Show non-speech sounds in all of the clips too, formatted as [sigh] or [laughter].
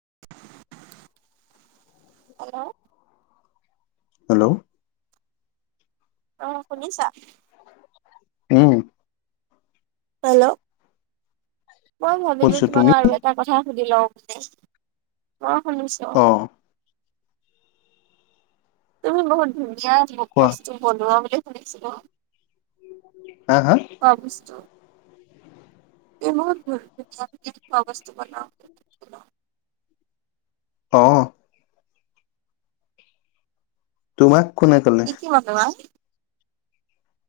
[inaudible] Hello, hello, অহ, শুনিছা? উম হেল্ল'। মই ভাবিলোঁ শুনিছো তোমাৰ তুমি আৰু এটা কথা সুধি লওঁ মানে। মই শুনিছোঁ। অ তুমি বহুত ধুনীয়া কোৱা বস্তু বনোৱা বুলি শুনিছিলোঁ। হা হা খোৱা বস্তু। এই বহুত ধুনীয়া ধুনীয়া খোৱা বস্তু বনোৱা বোলে শুনিলোঁ। অ। তোমাক কোনে ক'লে কি কি বনোৱা?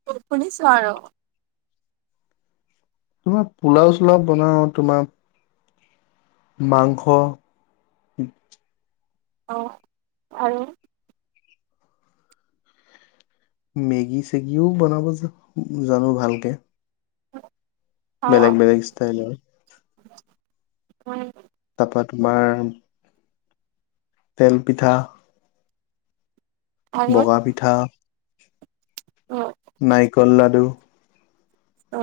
মই শুনিছোঁ আৰু। তোমাৰ পোলাওঁ চোলাওঁ বনাওঁ তোমাৰ। মাংস। অঁ আৰু? মেগী চেগিও বনাব জানো ভালকে। অ বেলেগ বেলেগ ইষ্টাইলৰ। উ বা তোমাৰ তেল পিঠা আৰু বগা পিঠা অ। নাইকল লাডু অ।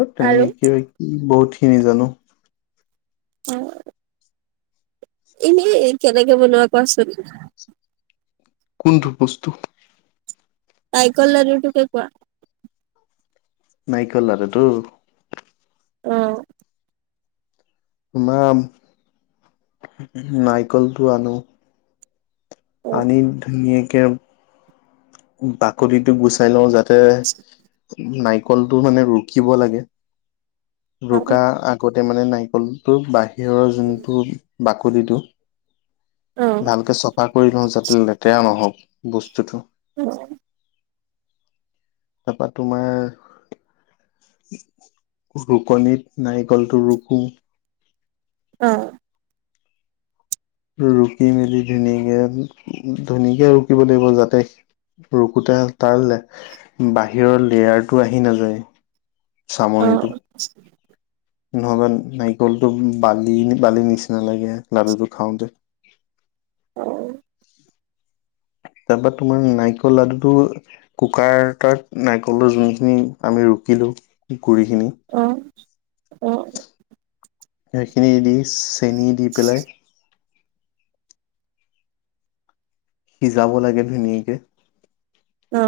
আৰু তেনেকে কিবা বহুতখিনি জানো। উ। এনেই কেনেকে বনোৱা কোৱাচোন? কোনটো বস্তু? নাইকলৰ লাডুটোকে কোৱা। নাৰিকলৰ লাডুটো? অ। তোমাৰ নাৰিকলটো আনো অ আনি ধুনীয়াকে বাকলিটো গুচাই লওঁ যাত [unintelligible] নাৰিকলটো মানে ৰুকিব লাগে। অ ৰুকা আগতে মানে নাৰি লটোৰ বাহিৰৰ যোনটো বাকলিটো অ অ ভালকে চফা কৰি লওঁ, যাতে লেতেৰা নহওক বস্তুটো। অ। তাৰপা তোমাৰ ৰুকনিত নাৰিকলটো ৰুকো। অ। ৰুকি মেলি ধুনীয়াকে ধুনীয়াকে ৰুকিব লাগিব যাতে ৰকোতে তাৰ বাহিৰৰ লেয়াৰটো আহি নাযায়। অ চামনিটো। নহবা নাৰিকলটো বালি বালি নিচিনা লাগে লাডুটো খাওতে। উ। [inaudible] তাৰ পিছত তোমাৰ নাৰিকল লাডুটো কুকাৰ এটাত নাৰিকলৰ যোনখিনি আমি ৰুকিলো উ অহ, অহ। সেইখিনি দি চেনি দি পেলাই সিজাব লাগে ধুনীয়াকে। অ।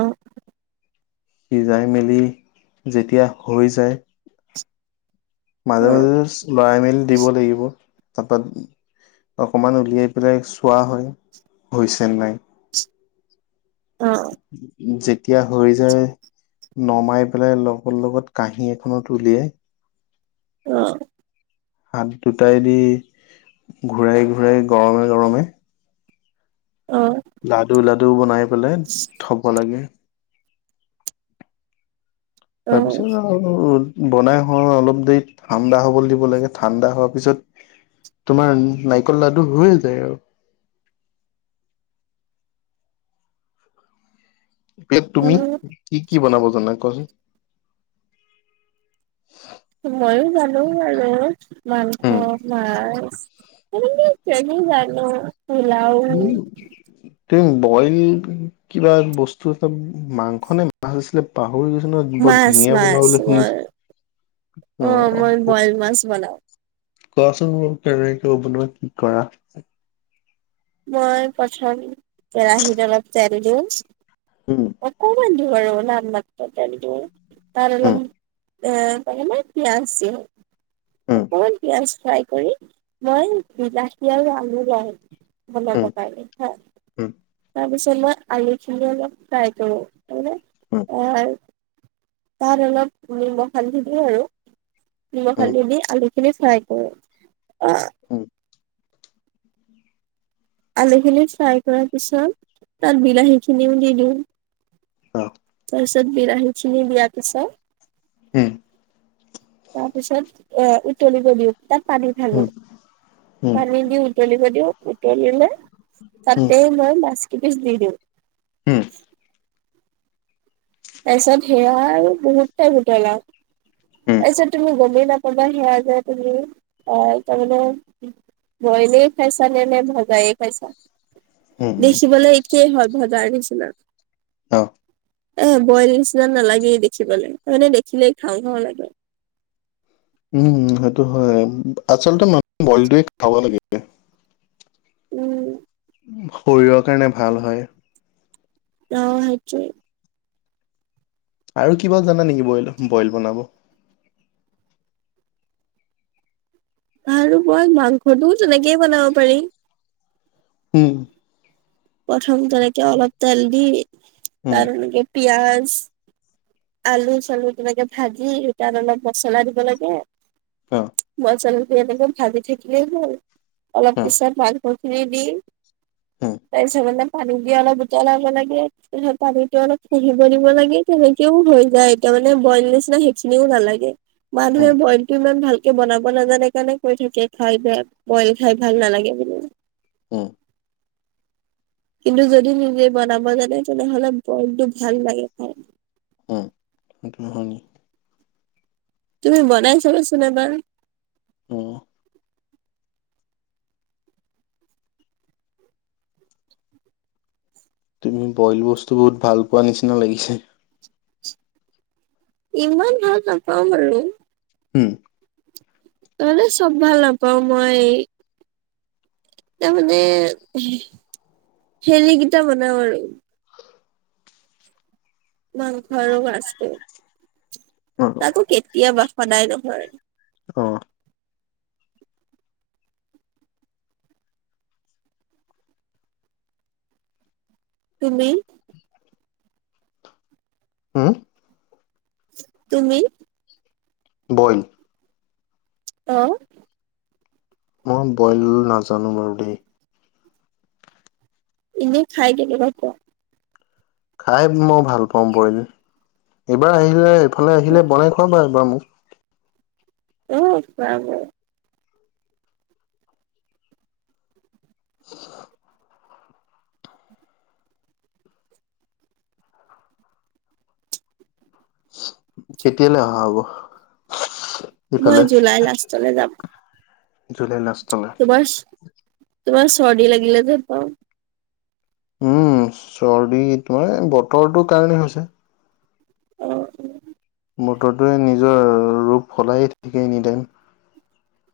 সিজাই মেলি যেতিয়া হৈ যায় মাজে মাজে লৰাই মেলি দিব লাগিব তাৰপৰা অকমান উলিয়াই পেলাই চোৱা হয় হৈছে নাই অ অ যেতিয়া হৈ যায় নমাই পেলাই লগত লগত কাঁহী এখনত উলিয়াই অ হাত দুটাই দি ঘূৰাই ঘূৰাই গৰমে গৰমে লাডু লাডু বনাই পেলাই থব লাগে। তাৰপিছত আৰু বনাই হোৱা অলপ দেৰি ঠাণ্ডা হ'ব দিব লাগে ঠাণ্ডা হোৱাৰ পিছত তোমাৰ নাৰিকল লাডু হৈয়ে যায় আৰু পেট তুমি কি কি বনাব জানা কোৱাচোন মইয়ো জানো আৰু উম মাংস মাছ ত চেনি জানো পোলও তুমি তুমি বইল কিবা বস্তু এটা মাংসনে মাছ আছিলে পাম গৈছে নই বৰ মাছ ধুনীয়া বনোৱা মাছ বুলা শুনিছো মই অ মই অ। বইল মাছ বনাও কোৱাচোন মোক কেনেকে বনোৱা কি কৰা। মই প্ৰথম কেৰাহীত অলপ তেল দিওঁ উম অকমান। [unintelligible] এ [unintelligible] উম পিয়াজ দিও উম অকমান পিয়াজ ফ্ৰাই কৰি মই বিলাহী আৰু আলু ল বনাব উম কাৰণে হয় তাৰপিছত মই আলুখিনি অলপ ফ্ৰাই কৰো। উম আহ তাত অলপ নিমখ হালধি দিও আৰু নিমখ উম উম হালধি দি আলুখিনি ফ্ৰাই কৰো আহ। উম আলুখিনি ফ্ৰাই কৰাৰ পিছত তাত বিলাহীখিনিও দি দিওঁ। অ তাৰপাছত বিলাহি খিনি দিয়া পিছত উম তাৰপিছত এ উতলিব দিও। তাত পানী উম ধালো উম উম পানী দিও উতলিব দিওঁ টেল দি লৈ তাতে মই মাছ কেইপিচ দি দিও উম তাৰপিছত সেয়া আৰু বহুত টাইম উতলাও উম তাৰপিছত তুমি গমেই নাপাবা সেয়া যে তুমি আহ তাৰমানে বইলে খাইছা নে নে ভজায়ে খাইচা উম দেখিবলৈ একেই হয় ভজাৰ নিচিনা অ এ বইল নিচিনা নালাগেই দেখিবালে মানে দেখিলেই খাওঁ খাওঁ লাগে উম সেইটো হয় আচলতে মান বলটোৱে খাব লাগিব উম শৰীৰৰ কাৰণে ভাল হয় অ সেইটোয়। আৰু কিবা জানা নেকি বইল বইল বনাব আৰু মই মাংসটোও তেনেকেই বনাব পাৰি হম প্ৰথম তেনেকে অলপ তেল দি উম, তাৰ মনেকে পিয়াজ আলু চালু কিবাকে ভাজি সেই তাত অলপ মছলা দিব লাগে অ', মচলাটো এনেকে ভাজি থাকিলেই হল অলপ অ', পিছত খু খিনি দি উম, তাৰপিছত অলপ পানী দি অলপ জতলাব লাগে পানীটো অলপ [unintelligible] দিব লাগে কিও হৈ যায় এতিয়া মানে বইল নিচিনা সেইখিনিও নালাগে উম, মানুহে বইল টো ইমান ভাল বনাব নাজানে কাৰণে কৈ থাকে খাই বেয়া বইল খাই ভাল নালাগে বুলি উম। কিন্তু যদি নিজে বনাব জানে, তেনেহ'লে বইলটো ভাল লাগে খাই। উম, সেটো হয়নি। তুমি বনাই চাবাচোন এবাৰ। উম। তুমি বইল বস্তু বহুত ভাল পোৱা নিচিনা লাগিছে। ইমান ভাল নাপাওঁ বাৰু। উম। নহলে চব ভাল নাপাওঁ মই। তাৰমানে হেলিকিটা বনাওঁ আৰু। মাংস আৰু মাছটো। অ', তাকো কেতিয়াবা, সদায় নহয়। অ'। তুমি? হুম? তুমি? বইল। অ'। মই বইল নাজানো বাৰু দেই। এনে খাই কেনেকুৱা পোৱা? খাই মই ভাল পাওঁ বইল। এইবাৰ আহিলে এইফালে আহিলে বনাই খোৱাবা একবাৰ মোক। [inaudible] উম, খোৱাম। উ কেতিয়ালৈ অহা হ'ব? মই ইফালে জুলাই লাষ্টলৈ যাম। জুলাই লাষ্ট তোমাৰ চ- তোমাৰ চৰ্দি লাগিলে যেন পাওঁ। উম, চৰ্দি তোমাৰ বতৰটোৰ কাৰণে হৈছে। অ'। বতৰটোৱে নিজৰ ৰূপ সলায়ে থাকে এনি টাইম।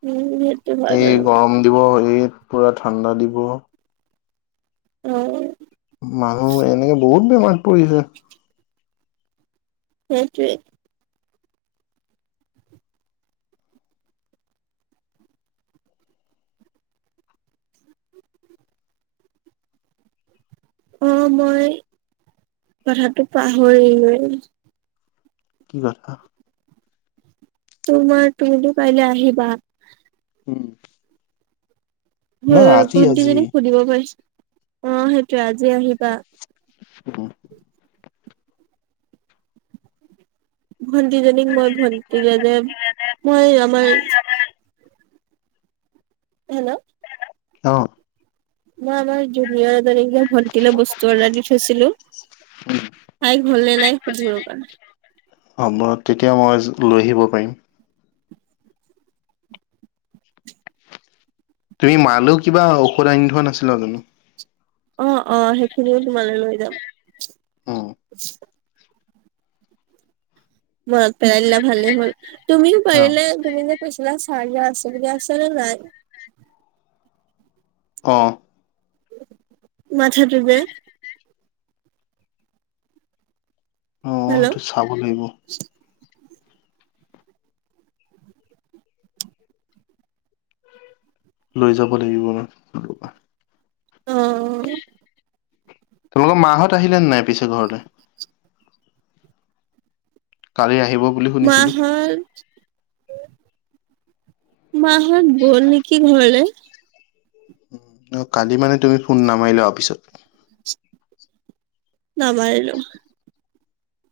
উম সেইটো হয় এই বাৰু গৰম দিব, এই পুৰা ঠাণ্ডা দিব। অ'। মানুহ এনেকে বহুত বেমাৰ পৰিছে। সেইটোৱে। অ' মই কথাটো পাহৰিলোৱে। কিবা কথা? তোমাৰ তুমিতো কাইলৈ আহিবা। উম। নহয় মোৰ আজি আজি, ভন্টিজনীক সুধিব পাৰিছ- অ' সেইটোৱে আজি আহিবা। অ'। ভণ্টিজনীক মই ভণ্টীলে যে মই আমাৰ হেল্ল'? অ'। মই আমাৰ জুনিয়ৰ এজনীক যে ভণ্টিলে বস্তু অৰ্ডাৰ দি থৈছিলোঁ। উম। তাইৰ হ'ল নে নাই, সোধো ৰবা। অ' মই- তেতিয়া মই লৈ আহিব পাৰিম। তুমি মালৈও কিবা ঔষধ আনি থোৱা নাছিলা জানো? অ' - অ' সেইখিনিও তোমালৈ লৈ যাম। উম, মনত পেলাই দিলা ভালেই হ'ল। তুমিও অ', পাৰিলে তুমি যে কৈছিলা চাৰিয়া আছে বুলি, আছে নে নাই? অ'। মথাতো অঁ হেল্ল' সেইটো চাব লাগিব। লৈ যাব লাগিব ম কোনা অঁ তোমালোকৰ মাহঁত আহিলে নাই পিছে ঘৰলৈ কালি আহিব বুলি মা শুনিছিলোঁ। হত মাহত গল নেকি ঘৰলে অঁ কালি মানে তুমি ফোন নামাৰিলা আৰু পিছত নামাৰিলো।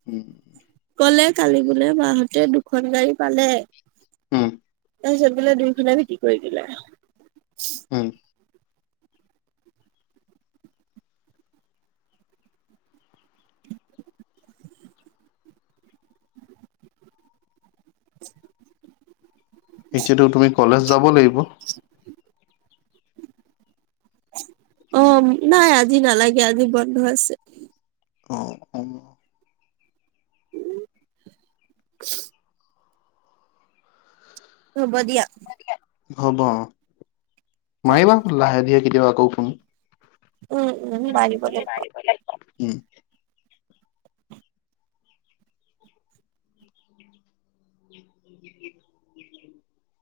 উম। কলে কালি বোলে মাহতে দুখন গাড়ী পালে উম তাৰপিছত বোলে দুই খনে বিক্ৰী কৰি দিলে উম [inaudible] এতিয়াতো তুমি কলেজ যাব লাগিব অঁ নাই আজি নালাগে আজি বন্ধ আছে। অঁ অঁ। উম। অঁ হব দিয়া হ'ব অ', মাৰিবা লাহে ধীয়ে কেতিয়াবা আকৌ ফোন উম উম মাৰিব লাগিব - উম। [inaudible]